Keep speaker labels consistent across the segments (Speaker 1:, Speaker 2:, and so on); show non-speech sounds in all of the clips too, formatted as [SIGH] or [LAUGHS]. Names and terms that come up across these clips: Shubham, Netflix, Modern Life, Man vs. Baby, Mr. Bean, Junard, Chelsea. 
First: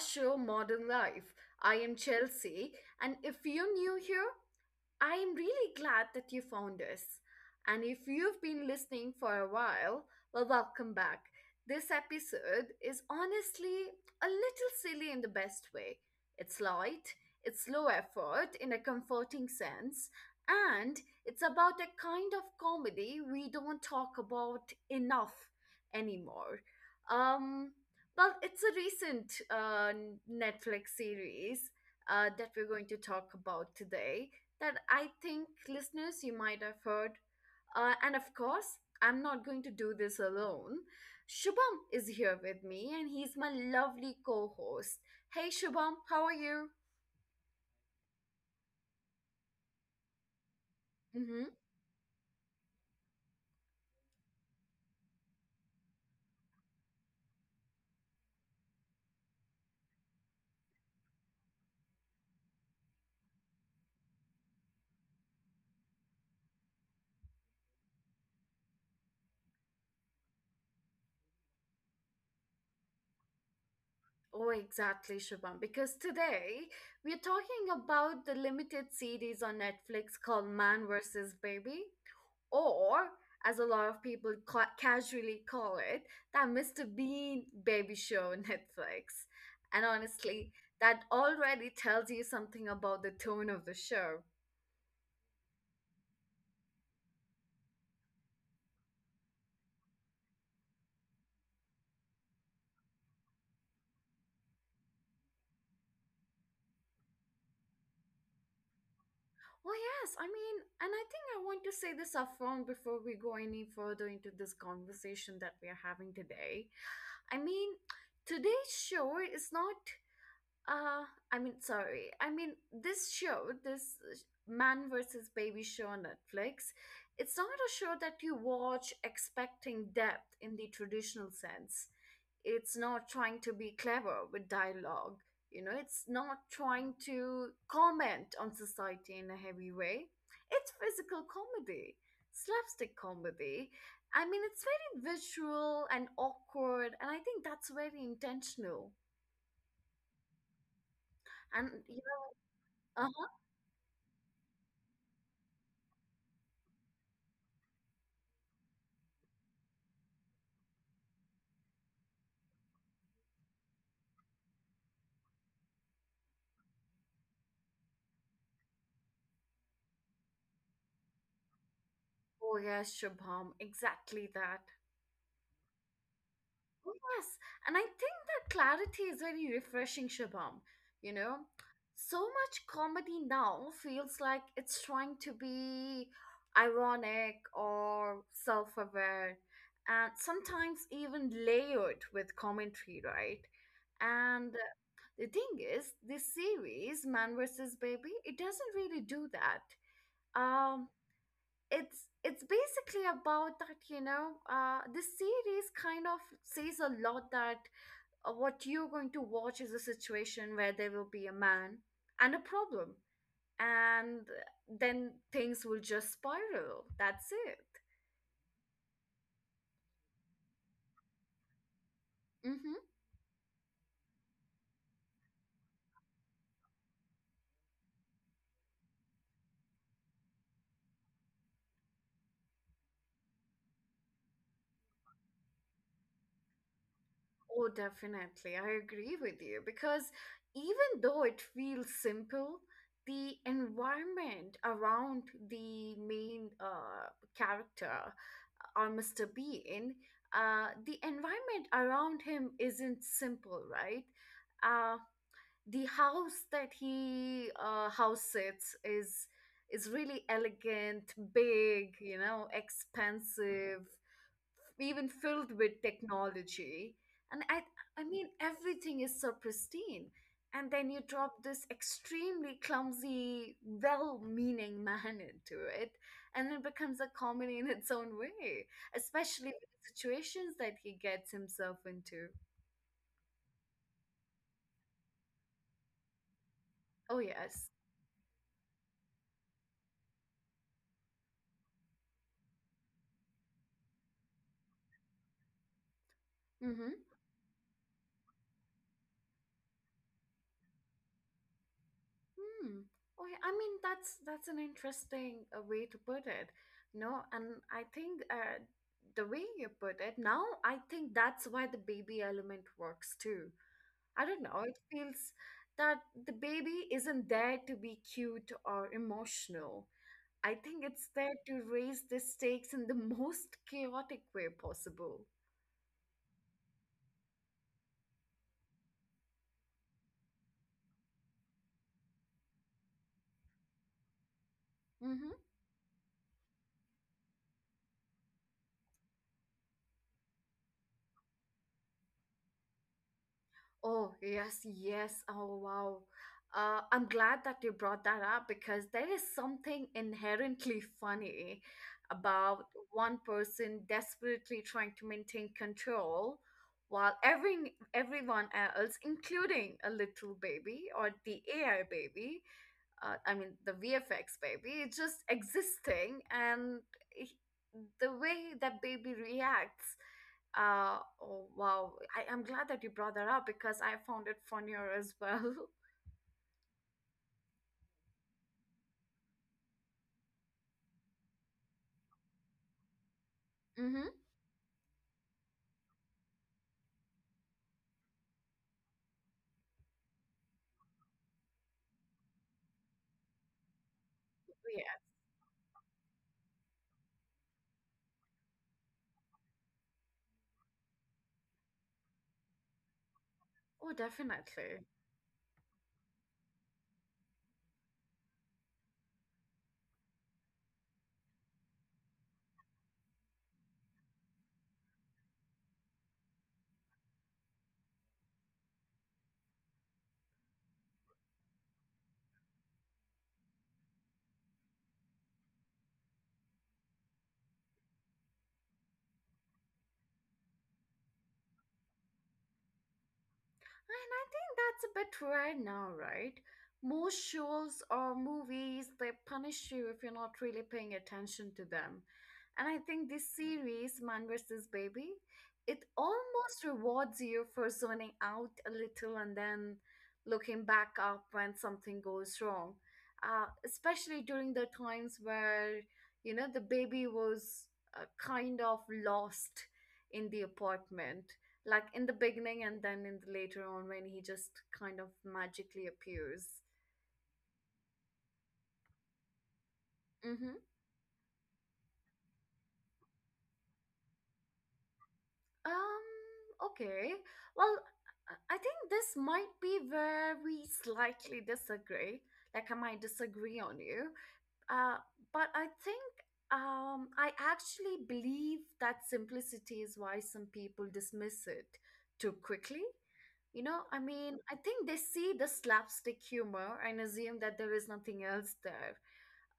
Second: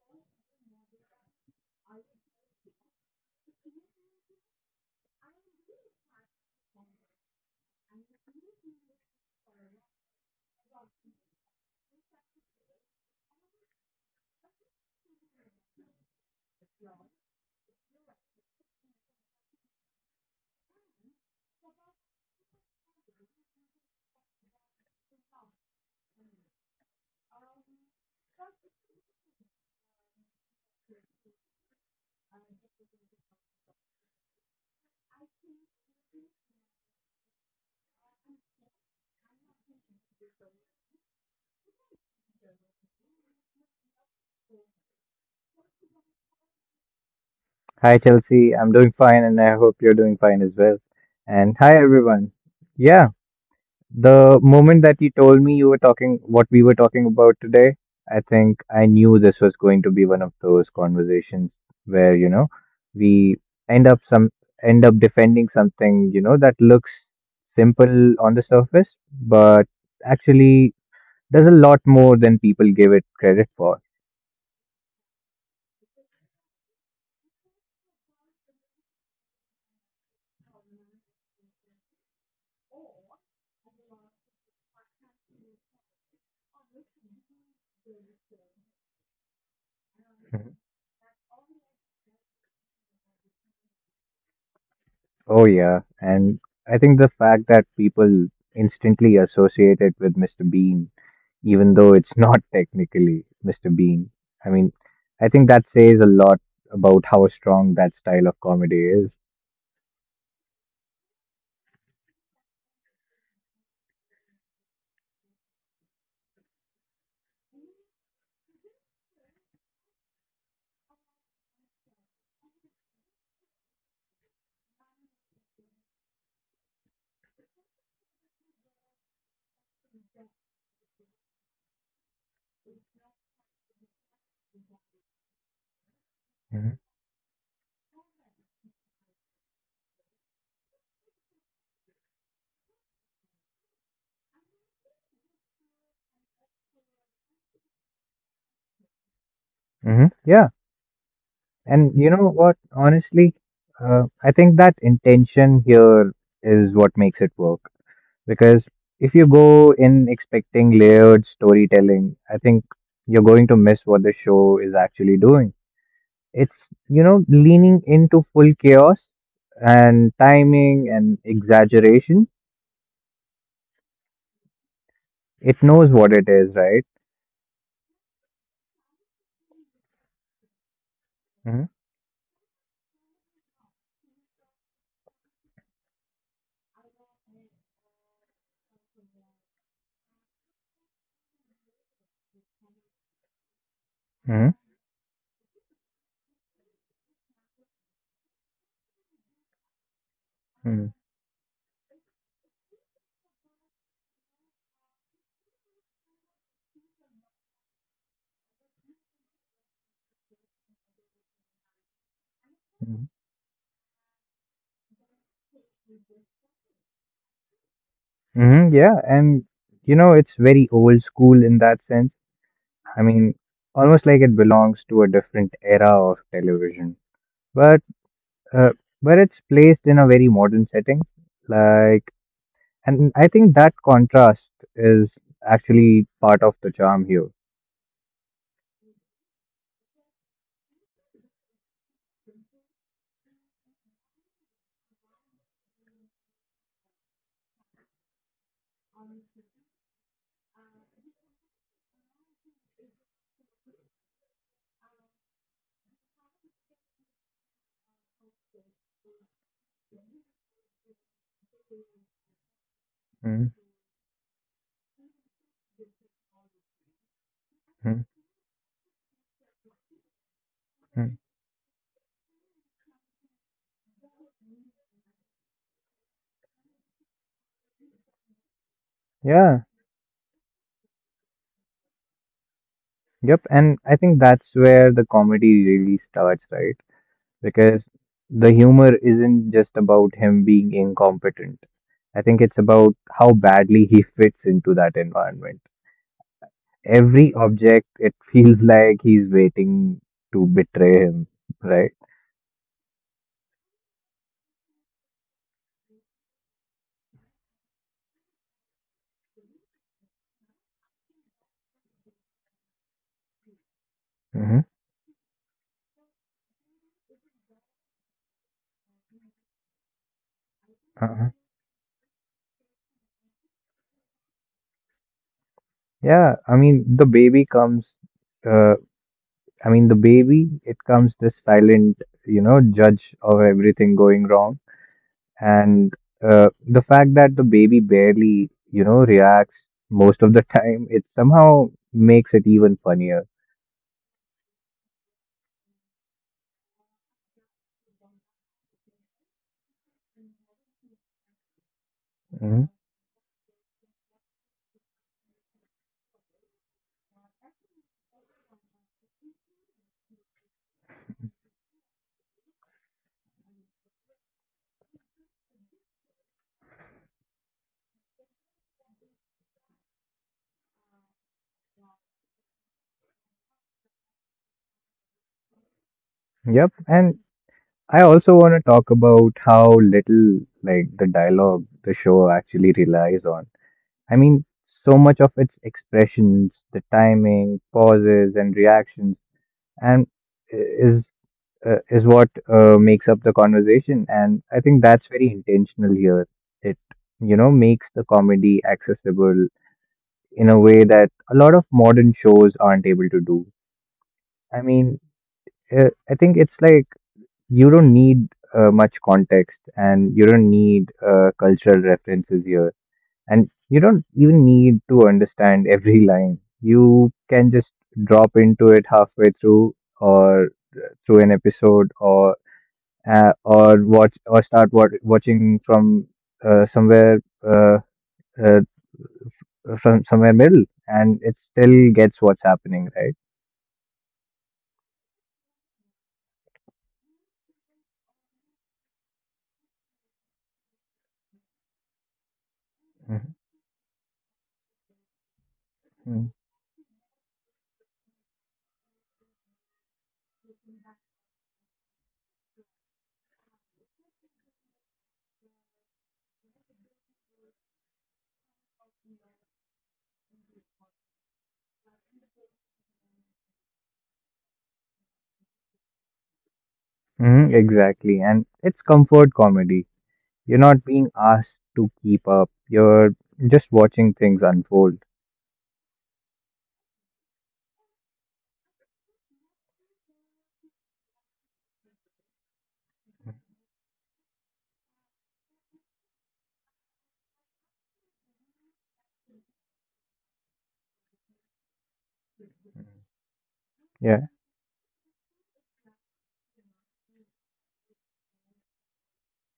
Speaker 1: show, Modern Life. I am Chelsea, and if you're new here, I am really glad that you found us. And if you've been listening for a while, well, welcome back. This episode is honestly a little silly in the best way. It's light, it's low effort in a comforting sense, and it's about a kind of comedy we don't talk about enough anymore. Um, well, it's a recent Netflix series that we're going to talk about today that I think listeners you might have heard. And of course, I'm not going to do this alone. Shubham is here with me and he's my lovely co host. Hey, Shubham, how are you?
Speaker 2: Hi, Chelsea. I'm doing fine, and I hope you're doing fine as well.
Speaker 1: Mm-hmm.
Speaker 2: And hi, everyone. Yeah, the moment that you told me you were talking what we were talking about today, I think I knew this was going to be one of those conversations where, you know, we end up some end up defending something, you know, that looks simple on the surface, but actually there's a lot more than people give it credit for.
Speaker 1: Oh, exactly, Shubham. Because today we're talking about the limited series on Netflix called Man vs. Baby, or as a lot of people casually call it, that Mr. Bean baby show on Netflix. And honestly,
Speaker 2: [LAUGHS]
Speaker 1: that already tells you something about the tone of the show.
Speaker 2: Oh, yeah. And I think the fact that people instantly associate it with Mr. Bean, even though it's not [LAUGHS] technically Mr. Bean, I mean, I think that says a lot about how strong that style of comedy is.
Speaker 1: Oh, yes, I mean, and I think I want to say this upfront before we go any further into this conversation that we are having today. I mean, today's show is not Uh, I mean, sorry. I mean, this show, this man versus baby show on Netflix, it's not a show that you watch expecting depth in the traditional sense. It's not trying to be clever with dialogue. You know, it's not
Speaker 2: hmm
Speaker 1: trying to comment on society in a heavy way. It's physical comedy, slapstick comedy. I mean, it's very visual and awkward, and I think that's very intentional.
Speaker 2: Yeah.
Speaker 1: And
Speaker 2: And
Speaker 1: you
Speaker 2: you know what?
Speaker 1: know,
Speaker 2: Honestly, I think that intention here is what makes it work. Because if you go in expecting layered storytelling, I think you're going to miss what the show is actually doing. It's, you know, leaning into full chaos and timing and exaggeration.
Speaker 1: oh, yes, Shubham, exactly that.
Speaker 2: It knows what it is, right?
Speaker 1: Oh, yes. And I think that clarity is very refreshing, Shubham. You know, so much comedy now feels like it's trying to be ironic or self aware, and sometimes even layered with commentary, right?
Speaker 2: Mm-hmm.
Speaker 1: And the thing is, this series, Man vs. Baby, it doesn't really do that.
Speaker 2: hmm hmm
Speaker 1: Um, it's basically about that this series kind of says a lot that what you're going to watch is a situation where there will be a man and a problem,
Speaker 2: hmm
Speaker 1: and then things will just spiral, that's it.
Speaker 2: Yeah. And, you know, it's very old school in that sense.
Speaker 1: Mm-hmm.
Speaker 2: I mean, almost like it belongs to a different era of television. But, uh, but it's placed in a very modern setting. Like, and I think that contrast is actually part of the charm here.
Speaker 1: Oh definitely, I agree with you because even though it feels simple, the environment around the main character or Mr. Bean, the environment around him isn't simple, right? Uh, the house that he house sits is really elegant, big, you know, expensive, even filled with technology, and i
Speaker 2: Mm-hmm.
Speaker 1: i mean everything is so pristine, and then you drop this extremely clumsy, well-meaning [LAUGHS] man into it, and it becomes a comedy in its own way, especially with
Speaker 2: Yeah.
Speaker 1: the situations that he gets himself into.
Speaker 2: Yep, and I think that's where the comedy really starts, right?
Speaker 1: Oh yes.
Speaker 2: Because the humor isn't just about him being incompetent. I think it's about how badly he [LAUGHS] fits into that environment.
Speaker 1: Mm-hmm.
Speaker 2: Every object, it [LAUGHS] feels like he's waiting to betray him, right?
Speaker 1: Hmm. Okay, I mean that's an interesting way to put it. No, and I think the way you put it now, I think that's why the baby element works too. I don't
Speaker 2: hmm
Speaker 1: know. It feels that the baby isn't there to be cute or emotional. I think it's
Speaker 2: Uh-huh.
Speaker 1: there to raise the stakes in the [LAUGHS] most chaotic way possible.
Speaker 2: Yeah, I mean, uh, I mean, the baby, it comes this silent, you know, judge of everything going wrong
Speaker 1: Mm-hmm.
Speaker 2: and the fact that the baby barely you know reacts most of the time it somehow makes it even funnier.
Speaker 1: Oh, yes, yes. Oh, wow. I'm glad that you brought that up because there is something inherently funny about
Speaker 2: Mhm.
Speaker 1: one person desperately trying to maintain control while everyone else, including a little baby or the AI baby, I mean, the VFX baby, is just existing and he- the way that baby reacts. Oh wow, I'm glad that you brought that up because I found it funnier as well. [LAUGHS]
Speaker 2: Yep, and I also want to talk about how little like the dialogue the show actually relies on.
Speaker 1: Mm-hmm.
Speaker 2: I mean, so much of its expressions the timing pauses and reactions and is is what makes up the conversation, and I think
Speaker 1: Yeah.
Speaker 2: that's very intentional here. It you know makes the comedy accessible in a way that a lot of modern shows aren't able to do.
Speaker 1: Oh,
Speaker 2: i
Speaker 1: definitely.
Speaker 2: mean I think it's like you don't need much context and you don't need cultural references here, and you don't even need to understand [LAUGHS] every line. You can just drop into it halfway through or through an episode or watching from somewhere uh, uh, from somewhere middle and it still gets what's happening, right?
Speaker 1: And I think that's a bit rare now, right? Most shows or movies, they punish you if you're not really paying attention to them. And I think this series, Man vs. Baby, it
Speaker 2: hmm
Speaker 1: almost rewards you for zoning out a little and then looking back up when something goes wrong. Especially during the times where, you know, the baby was kind of lost in the apartment like in the beginning and then in the later on when he just kind of magically appears.
Speaker 2: exactly, and it's comfort comedy.
Speaker 1: Mm-hmm.
Speaker 2: You're not being asked to keep up, you're just watching things unfold.
Speaker 1: Um, okay. Well, I think this might be where we slightly disagree. Like I might disagree on you. Uh, but I think I actually believe that simplicity is why some people dismiss it too quickly. You know, I
Speaker 2: Yeah.
Speaker 1: mean, I think they see the slapstick humor and assume that there is nothing else there.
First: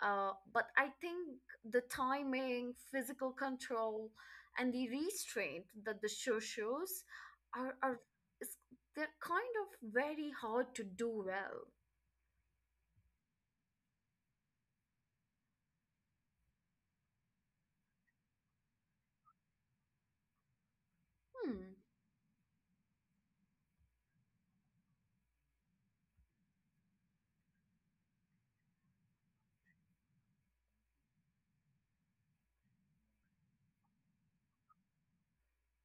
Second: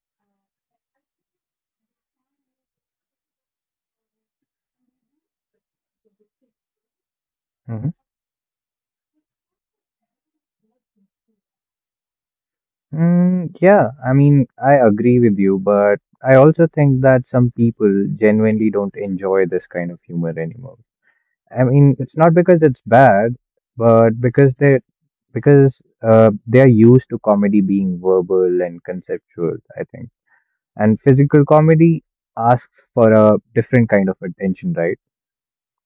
Speaker 1: But I think the timing, physical control, and the restraint that the show shows are,
Speaker 2: hmm
Speaker 1: are is, they're kind of very hard to do well.
Speaker 2: yeah, I mean I agree with you, but I also think that some people genuinely don't enjoy this kind of humor anymore.
Speaker 1: Hmm.
Speaker 2: I mean, it's not because it's bad, but because they are used to comedy being verbal and conceptual, I think. And physical comedy asks for a different kind of attention, right?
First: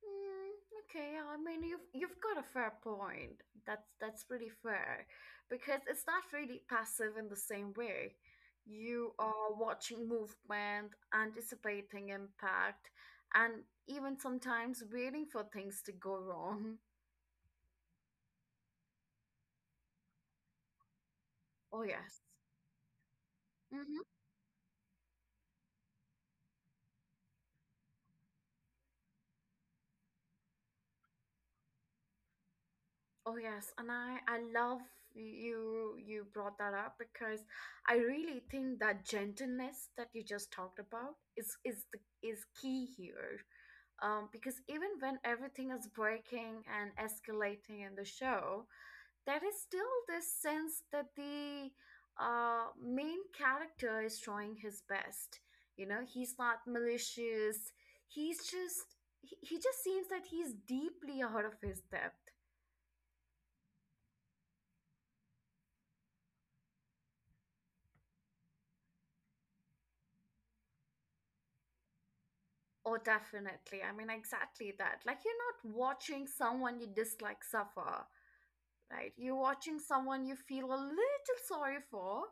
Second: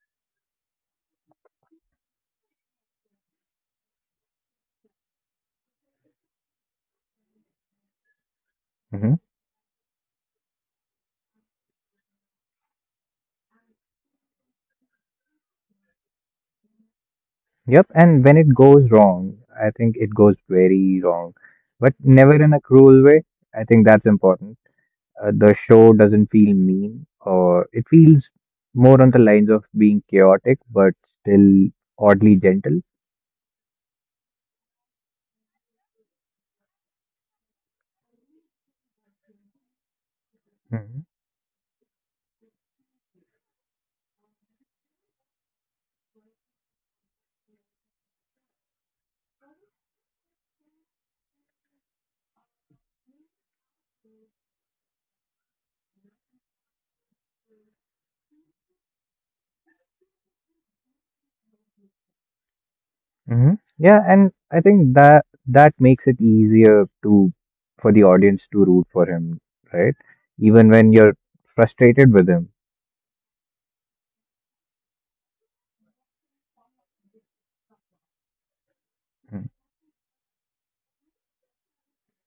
Speaker 1: Mm, okay, yeah, I mean you've got a fair point. That's pretty fair because it's not really passive in the same way. You
Speaker 2: hmm
Speaker 1: are watching movement, anticipating impact, and even sometimes waiting for things to go wrong.
Speaker 2: Yep. And when it goes wrong, I think it goes very wrong,
Speaker 1: Oh
Speaker 2: but
Speaker 1: yes.
Speaker 2: never in a cruel way. I think
Speaker 1: Hmm.
Speaker 2: that's important. The show doesn't feel mean, or it feels more on the lines of being chaotic, but still oddly gentle.
Speaker 1: Oh yes, and I love you brought that up because I really think that gentleness that you just talked about is key here. Because even when everything is breaking and escalating in the show, there is still this sense that the main character is trying his best. You know, he's not malicious. He's just, he just seems that he's deeply out of his depth.
Speaker 2: hmm Yeah, and I think that that makes it easier to for the audience to root for him, right? Even when you're frustrated with him.
Speaker 1: Oh, definitely. I mean, exactly that. Like, you're not watching someone you dislike suffer, right? You're
Speaker 2: mm,
Speaker 1: watching someone you feel a little sorry for,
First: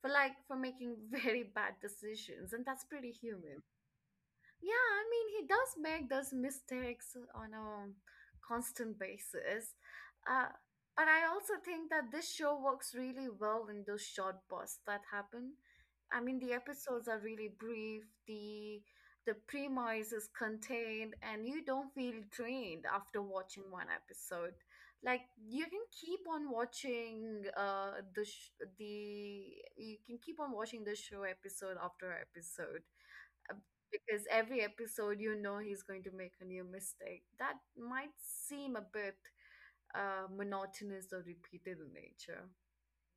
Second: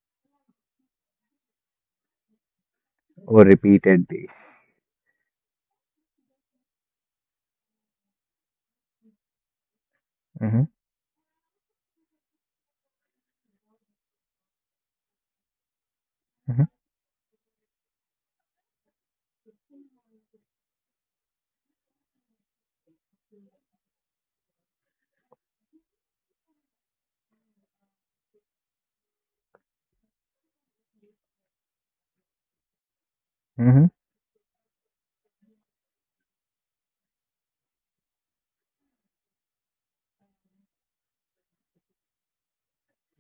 Speaker 1: for making [LAUGHS] very bad decisions, and that's pretty
Speaker 2: or
Speaker 1: human.
Speaker 2: repeatedly.
Speaker 1: Yeah, I mean, he does make those mistakes on a constant basis. Uh,
Speaker 2: Mm-hmm.
Speaker 1: but I also think that this show works really well in those short bursts that happen. I mean, the
Speaker 2: hmm
Speaker 1: episodes are really brief, the premise is contained, and you don't feel drained after watching one episode. Like you can keep on watching the sh- the you can keep on watching the show episode after episode
Speaker 2: hmm
Speaker 1: because every episode you know he's going to make a new mistake. That might seem a bit monotonous or repeated in nature.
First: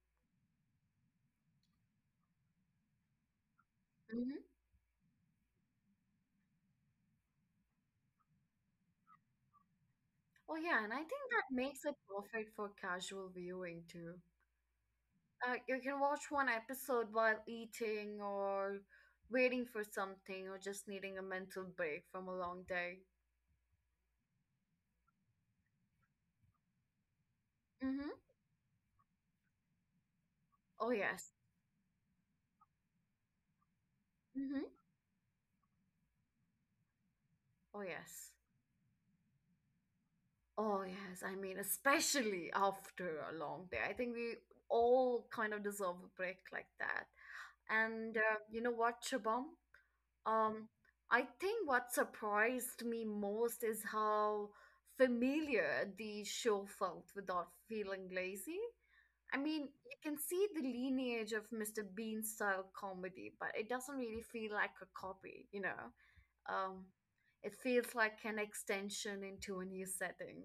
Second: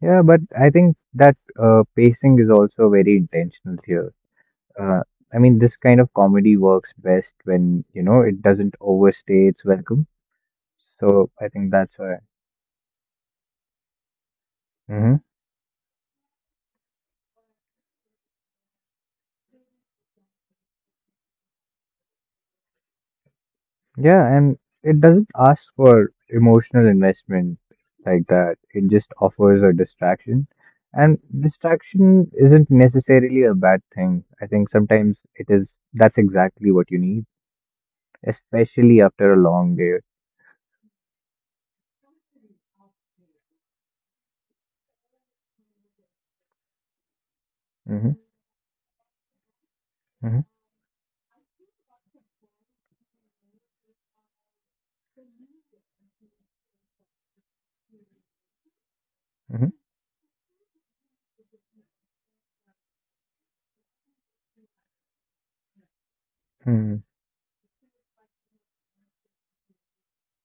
Speaker 2: Yeah, but I think that pacing is also very intentional here.
Speaker 1: Hmm.
Speaker 2: Uh, I mean, this kind of comedy works best when, you know, it doesn't overstay its welcome.
Speaker 1: Oh, yeah, and I
Speaker 2: So
Speaker 1: think that
Speaker 2: I think
Speaker 1: makes it
Speaker 2: that's why.
Speaker 1: perfect for casual viewing too.
Speaker 2: Mm-hmm.
Speaker 1: You can watch one episode while eating or waiting for something or just needing a mental break from a long day.
Speaker 2: Yeah, and it doesn't ask for emotional investment
Speaker 1: Hmm.
Speaker 2: like that. It just offers a distraction.
Speaker 1: Oh,
Speaker 2: And
Speaker 1: yes.
Speaker 2: distraction isn't necessarily a bad thing. I
Speaker 1: Hmm.
Speaker 2: think sometimes it is, that's exactly what you need,
Speaker 1: Oh, yes.
Speaker 2: especially after a long day.
Speaker 1: Oh, yes. I mean, especially after a long day. I think we all kind of deserve a break like that. And
Speaker 2: Mm-hmm,
Speaker 1: you know what, Shabam?
Speaker 2: mm-hmm,
Speaker 1: Um, I think what surprised me most is how familiar the show felt without feeling lazy. I mean,
Speaker 2: mm-hmm.
Speaker 1: you can see the lineage of Mr. Bean style comedy, but it doesn't really feel like a copy, you know? Um,
Speaker 2: Mm-hmm.
Speaker 1: it feels like an extension into a new setting.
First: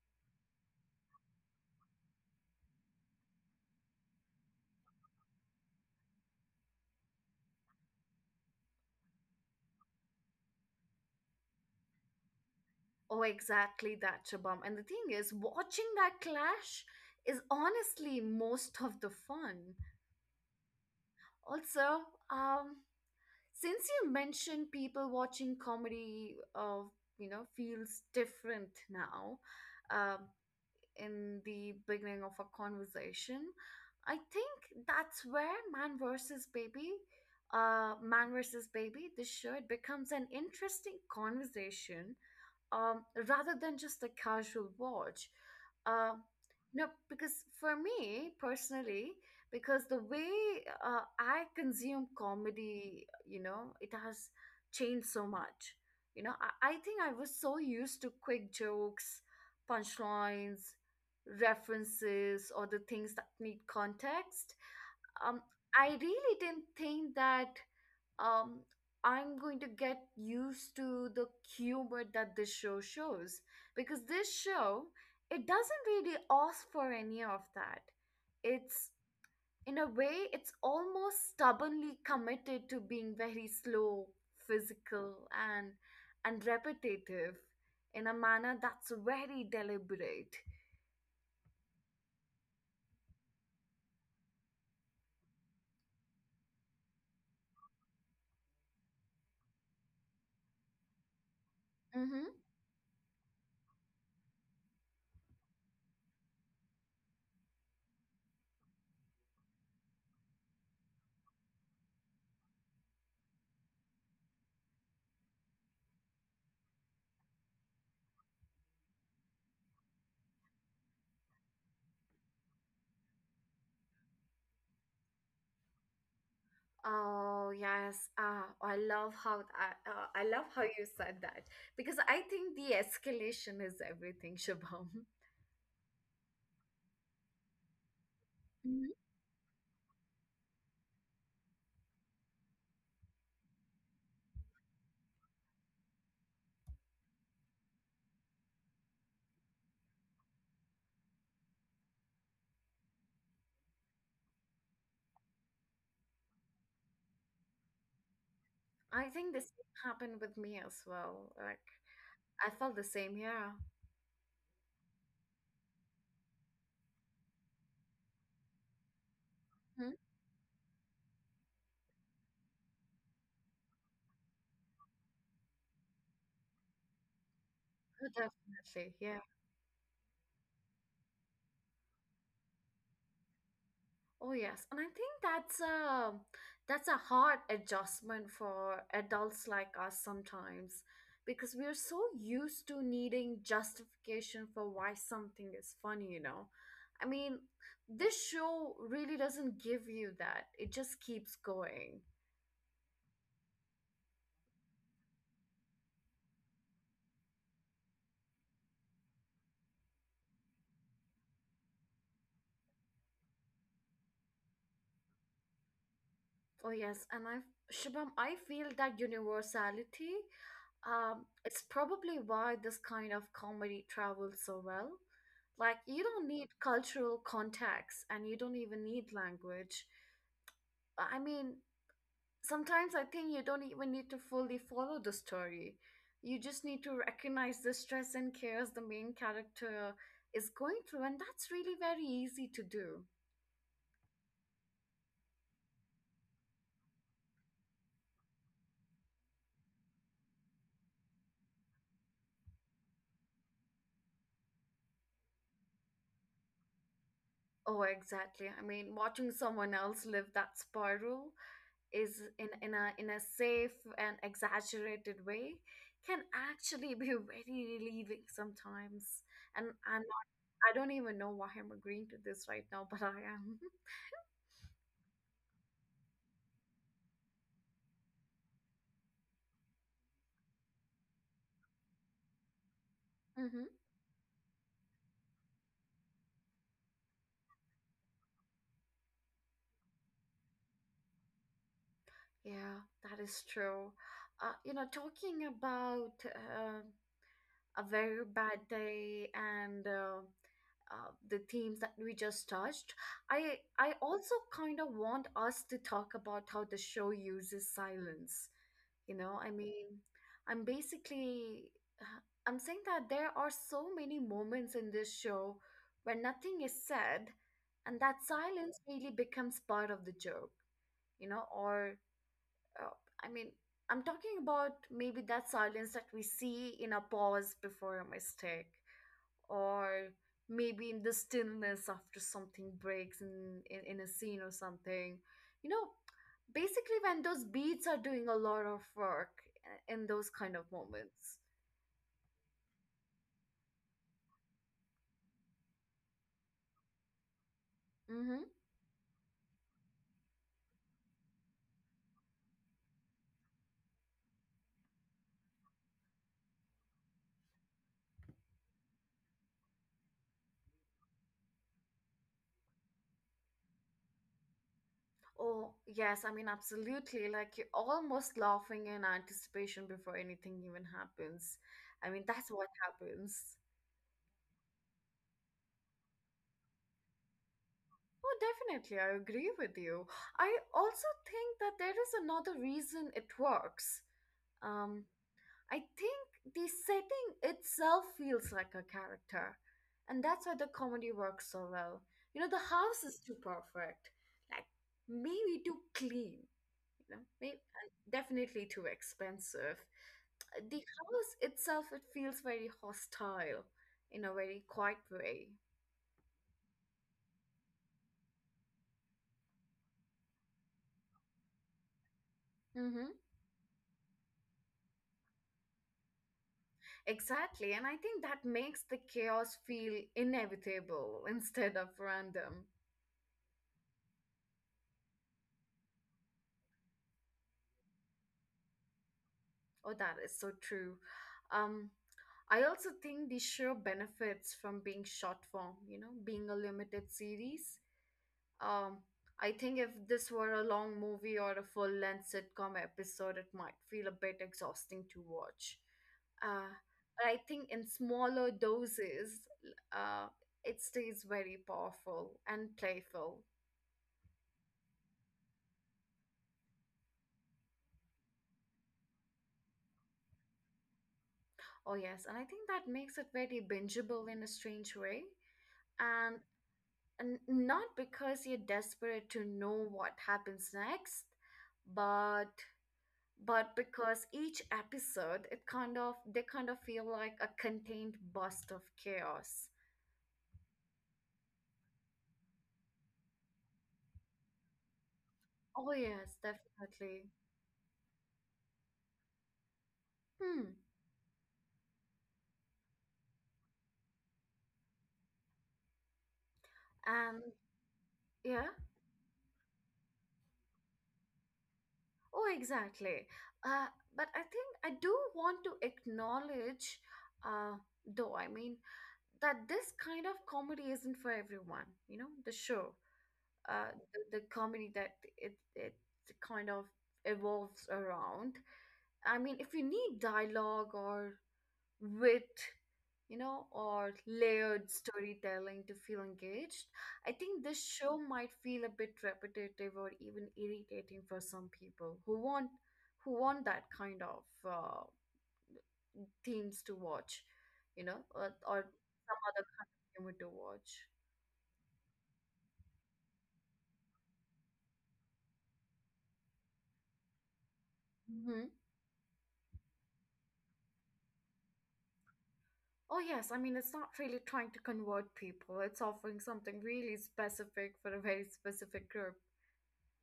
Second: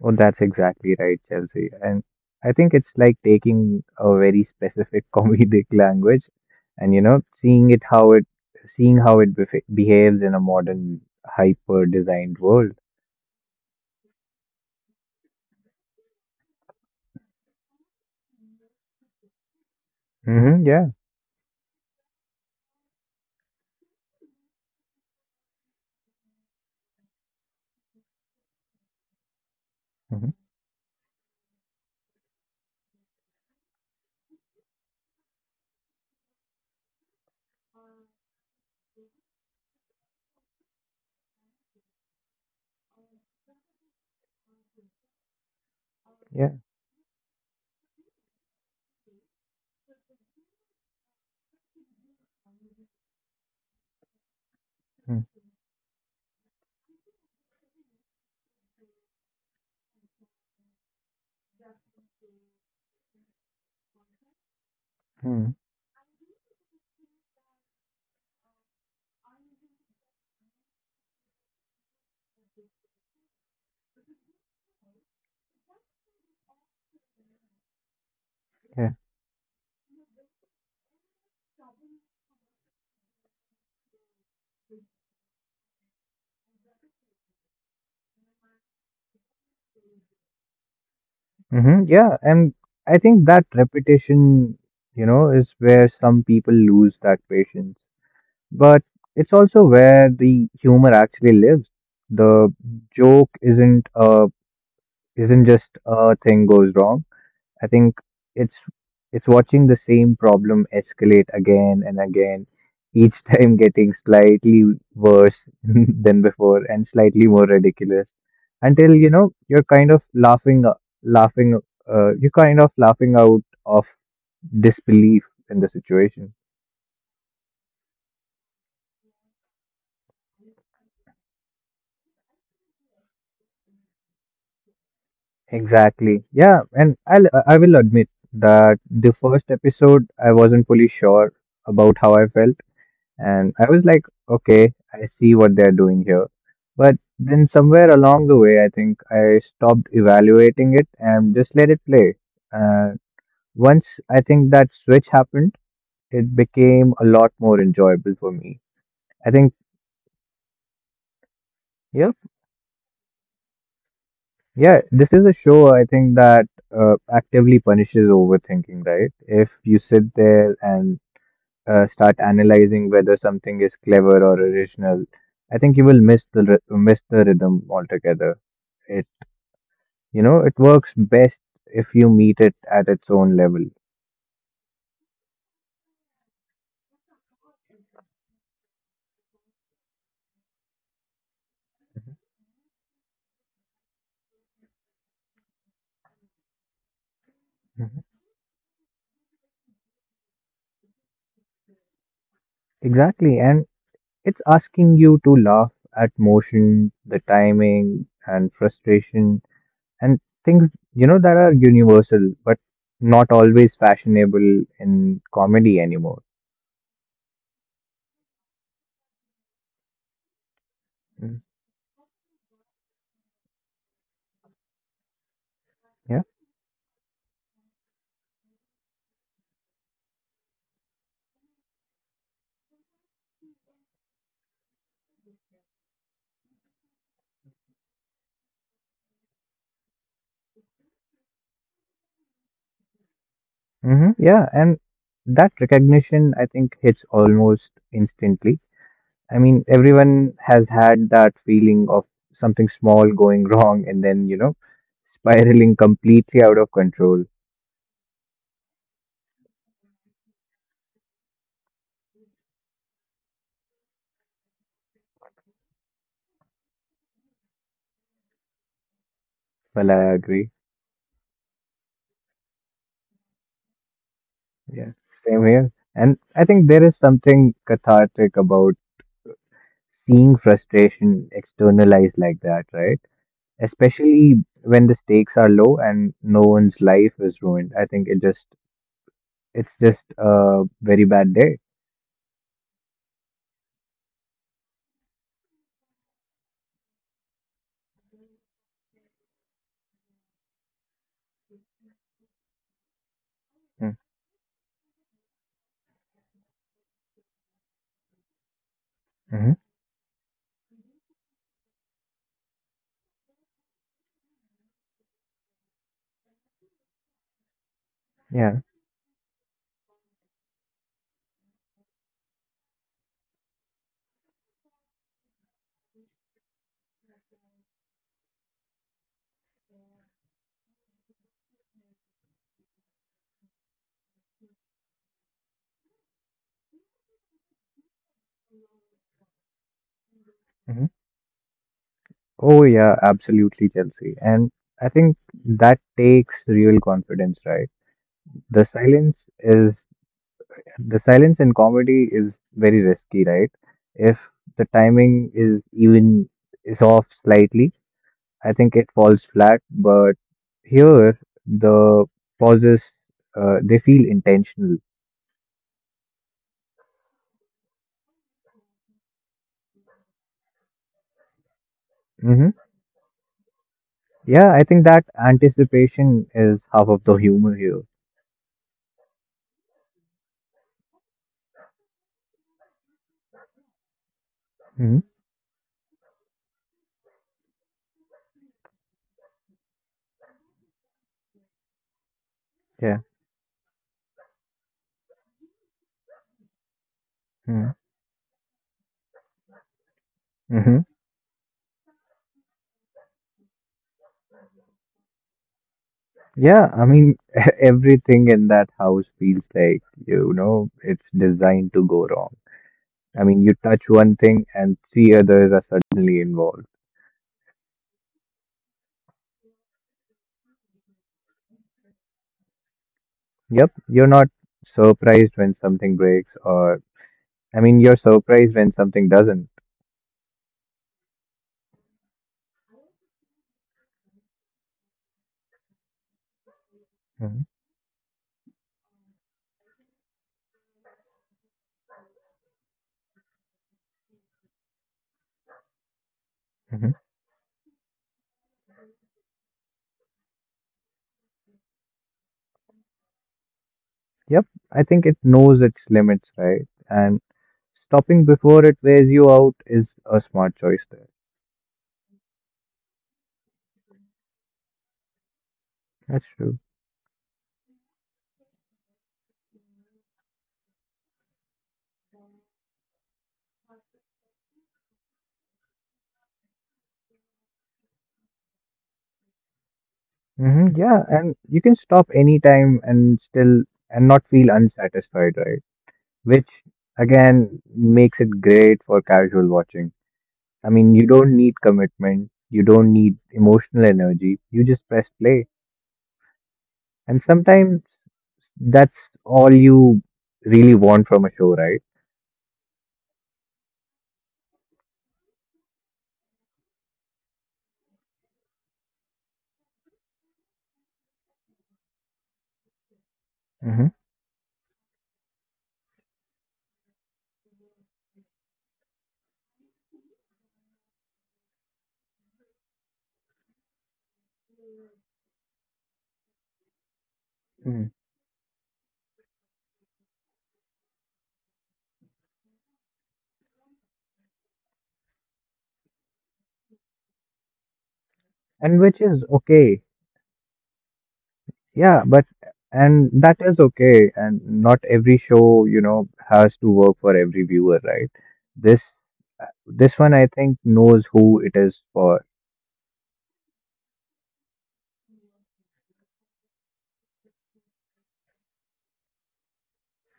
Speaker 2: Oh, that's exactly right, Chelsea. And I think it's like taking a very specific [LAUGHS] comedic language and you know seeing how it befa behaves in a modern hyper designed world.
Speaker 1: Oh, exactly that, Shabam. And the thing is, watching that clash is honestly most of the fun.
Speaker 2: Mm-hmm, yeah.
Speaker 1: Also, um, since you mentioned people watching comedy, you know, feels different now. Um,
Speaker 2: Mm-hmm,
Speaker 1: in the beginning of our conversation, I think that's where Man versus Baby, this show it becomes an interesting conversation um, rather than just a casual watch. Uh,
Speaker 2: yeah.
Speaker 1: no, because for me personally, because the way I consume comedy, you know, it has changed so much. You know, I think I was so used to quick jokes, punchlines, references, or the things that need context. um,
Speaker 2: Mm-hmm,
Speaker 1: I really didn't think that um, I'm going to get used to the humor that this show shows because this show it doesn't really ask for any of that. It's
Speaker 2: yeah.
Speaker 1: in a way it's almost stubbornly committed to being very slow, physical, and repetitive in a manner that's very deliberate.
Speaker 2: Mm-hmm, yeah. And I think that repetition, you know, is where some people lose that patience. But it's also where the humor actually lives.
Speaker 1: Mm-hmm.
Speaker 2: The joke isn't just a thing goes wrong. I think it's it's watching the same problem escalate again and again, [LAUGHS] each time getting slightly worse [LAUGHS] than before and slightly more ridiculous until you know you're kind of laughing laughing you're kind of laughing out of disbelief in the situation.
Speaker 1: Oh yes, ah, I love how you said that because I think the escalation is everything, [LAUGHS] Shubham.
Speaker 2: Exactly. Yeah, and I will admit that
Speaker 1: Mhm.
Speaker 2: the first episode I wasn't fully sure about how I felt. And I was like, okay, I see what they're doing here. But then somewhere along the way, I think I stopped evaluating it and just let it play. Uh, once I think that switch happened, it became a lot more enjoyable for me.
Speaker 1: I
Speaker 2: I
Speaker 1: think
Speaker 2: think,
Speaker 1: this happened with me as well. Like
Speaker 2: yeah,
Speaker 1: I felt the same. Yeah.
Speaker 2: yeah, This is a show I think that actively punishes overthinking, right? If you
Speaker 1: Mhm.
Speaker 2: sit there and start analyzing whether something is clever or original, I think you will miss the rhythm altogether.
Speaker 1: Definitely.
Speaker 2: It
Speaker 1: Yeah.
Speaker 2: you know it works best if you meet it at its own level.
Speaker 1: Oh yes, and I think that's a hard adjustment for adults like us sometimes because we're so used to needing justification for why something is funny, you know. I mean,
Speaker 2: Mhm.
Speaker 1: this show really doesn't give you that. It just keeps going.
Speaker 2: Exactly, and it's asking you to laugh at motion, the timing, and frustration, and things you know that are universal but not always fashionable in comedy anymore.
Speaker 1: Oh yes, and I Shubham, I feel that universality.
Speaker 2: Mhm.
Speaker 1: It's probably why this kind of comedy travels so well. Like you don't need cultural context, and you don't even need language. I mean, sometimes I think you don't even need to fully follow the story. You just need to recognize the stress and cares the main character is going through, and that's really very easy to do.
Speaker 2: Yeah, and that recognition, I think, hits almost instantly. I mean, everyone has had that feeling of something small going [LAUGHS] wrong and then, you know, spiraling completely out of control.
Speaker 1: Oh, exactly. I mean, watching someone else live that spiral is in a safe and exaggerated way can actually [LAUGHS] be very relieving sometimes and
Speaker 2: Well,
Speaker 1: I and
Speaker 2: I agree.
Speaker 1: I don't even know why I'm agreeing to this right now, but I am.
Speaker 2: Yeah, same here. And I think there is something cathartic about seeing frustration externalized like that, right?
Speaker 1: [LAUGHS] Hmm.
Speaker 2: Especially when the stakes are low and no one's life is ruined. I think it just, it's just a very bad day.
Speaker 1: Yeah, that is true. You know, talking about a very bad day, and the themes that we just touched, I
Speaker 2: Hmm.
Speaker 1: also kind of want us to talk about how the show uses silence. You know, I
Speaker 2: hmm
Speaker 1: mean, I'm basically, uh, I'm saying that there are so many moments in this show where nothing is said, and that
Speaker 2: Yeah.
Speaker 1: silence really becomes part of the joke, you know, or uh, I mean, I'm talking about maybe that silence that we see in a pause before a mistake, or maybe in the stillness after something breaks in a scene or something. You know, basically when those beats are doing a lot of work in those kind of
Speaker 2: hmm
Speaker 1: moments.
Speaker 2: Oh, yeah, absolutely, Chelsea. And I think that takes real confidence, right?
Speaker 1: Mm-hmm.
Speaker 2: The silence is the silence in comedy is very risky, right? If the timing is off slightly, I think it falls flat. But here, the pauses they feel intentional.
Speaker 1: Oh, yes, I mean, absolutely. Like you're almost laughing in anticipation before anything even happens. I mean, that's
Speaker 2: hmm
Speaker 1: what happens.
Speaker 2: Yeah, I think that anticipation is half of the humor here.
Speaker 1: Oh, definitely. I agree with you. I also think that there is another reason it works.
Speaker 2: hmm
Speaker 1: Um, I think the setting itself feels like a character, and that's why the comedy works so well. You know, the
Speaker 2: Yeah.
Speaker 1: house is too perfect, like maybe too clean, you know, maybe,
Speaker 2: hmm
Speaker 1: definitely too expensive. The house itself, it feels very hostile in a very quiet way.
Speaker 2: Yeah, I mean, [LAUGHS] everything in that house feels like, you know, it's designed to go wrong.
Speaker 1: Mm-hmm.
Speaker 2: I mean, you touch one thing and three others are suddenly involved.
Speaker 1: Exactly, and I think that makes the chaos feel inevitable instead of random.
Speaker 2: Yep, you're not surprised when something breaks, or, I mean, you're surprised when something doesn't.
Speaker 1: Oh, that is so true. Um, I also think the show benefits from being short form, you know, being a limited
Speaker 2: hmm
Speaker 1: series. Um, I think if this were a long movie or a full length sitcom episode, it might feel a bit exhausting to watch. Uh,
Speaker 2: hmm
Speaker 1: but I think in smaller doses, uh, it stays very powerful and playful.
Speaker 2: Yep, I think it knows its limits, right? And stopping before it wears you out is a smart choice there.
Speaker 1: Oh, yes. And I think that makes it very bingeable in a strange way.
Speaker 2: That's
Speaker 1: And
Speaker 2: true.
Speaker 1: Not because you're desperate to know what happens next, but but because each episode it kind of they kind of feel like a contained burst of chaos.
Speaker 2: Yeah, and you can stop anytime and still and not feel unsatisfied, right?
Speaker 1: Oh yes,
Speaker 2: Which
Speaker 1: definitely.
Speaker 2: again makes it great for casual watching. I
Speaker 1: Hmm.
Speaker 2: mean, you don't need commitment, you don't need emotional energy, you just press play. And
Speaker 1: And
Speaker 2: sometimes
Speaker 1: yeah.
Speaker 2: that's all you really want from a show, right?
Speaker 1: Oh, exactly. Uh, but I think I do want to acknowledge, uh, though I mean that this kind of comedy isn't for everyone. You know, the show. The comedy that it kind of evolves around. I mean, if you need dialogue or wit, you know, or layered storytelling to feel engaged, I think this
Speaker 2: hmm
Speaker 1: show might feel a bit repetitive or even irritating for some people who want that kind of themes to watch, you know,
Speaker 2: And
Speaker 1: or
Speaker 2: which is
Speaker 1: some other
Speaker 2: okay.
Speaker 1: kind of humor to watch.
Speaker 2: Yeah, but and that is okay. And not every show, you know, has to work for every viewer, right?
Speaker 1: Mm-hmm.
Speaker 2: This this one I think knows who it is for.
Speaker 1: Oh, yes. I mean, it's not really trying to convert people, it's offering something really specific for a very specific group.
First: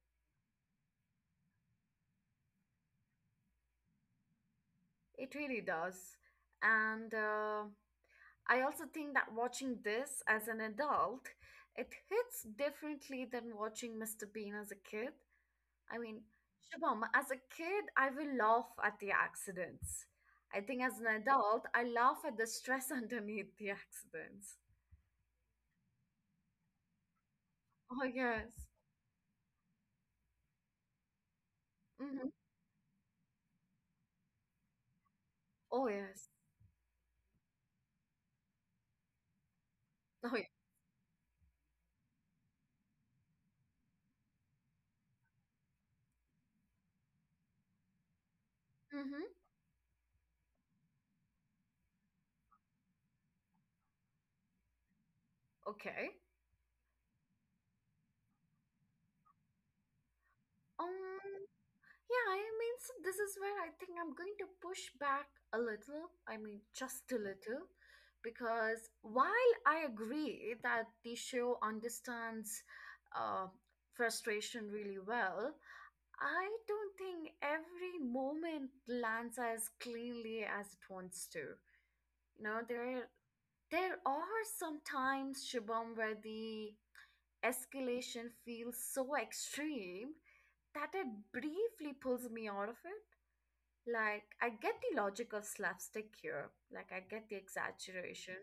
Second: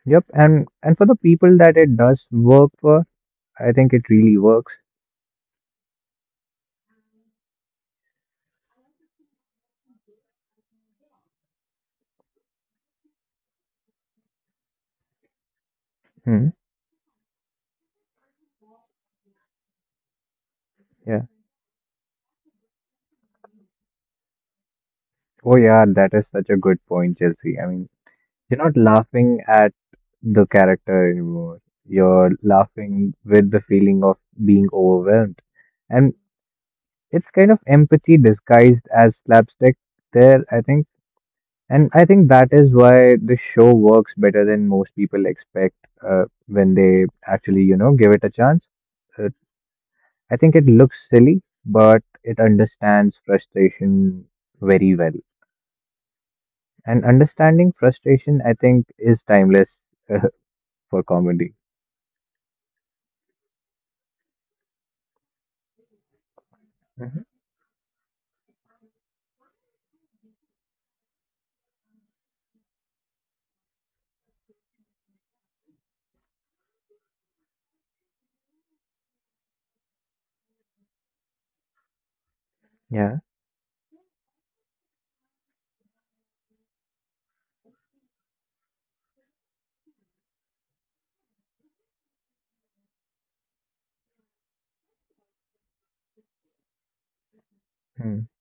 Speaker 2: Yep, and for the people that it does work for, I think it really works.
Speaker 1: It really does. And I also think that watching this as an adult, it hits differently than watching Mr. Bean as a kid. I mean,
Speaker 2: Hmm.
Speaker 1: Shubham, as a kid, I will laugh at the accidents. I think as an
Speaker 2: Yeah.
Speaker 1: adult, I laugh at the stress [LAUGHS] underneath the accidents.
Speaker 2: Oh yeah, that is such a good point, Chelsea. I mean,
Speaker 1: Oh, yes.
Speaker 2: you're not laughing at the character anymore.
Speaker 1: Hmm.
Speaker 2: You're laughing with the feeling of being overwhelmed.
Speaker 1: Oh,
Speaker 2: And
Speaker 1: yes.
Speaker 2: it's kind of empathy disguised as slapstick
Speaker 1: Oh,
Speaker 2: there,
Speaker 1: yeah.
Speaker 2: I think. And I think that is why the show works better than most people expect when they actually you know give it a chance.
Speaker 1: Hmm.
Speaker 2: uh, I think it looks silly but it understands frustration very well.
Speaker 1: Okay.
Speaker 2: And understanding frustration I think is timeless [LAUGHS] uh, for
Speaker 1: Um,
Speaker 2: comedy.
Speaker 1: yeah, I mean, so this is where I think I'm going to push back a little. I mean, just a
Speaker 2: Mhm.
Speaker 1: little, because while I agree that the show understands uh, frustration really well, I don't think every moment lands as cleanly as it wants to. You know, there
Speaker 2: Yeah.
Speaker 1: there are some times, Shubham, where the escalation feels so extreme that it briefly pulls me out of it. Like, I get the logic of slapstick here, like, I get the
Speaker 2: Hmm.
Speaker 1: exaggeration,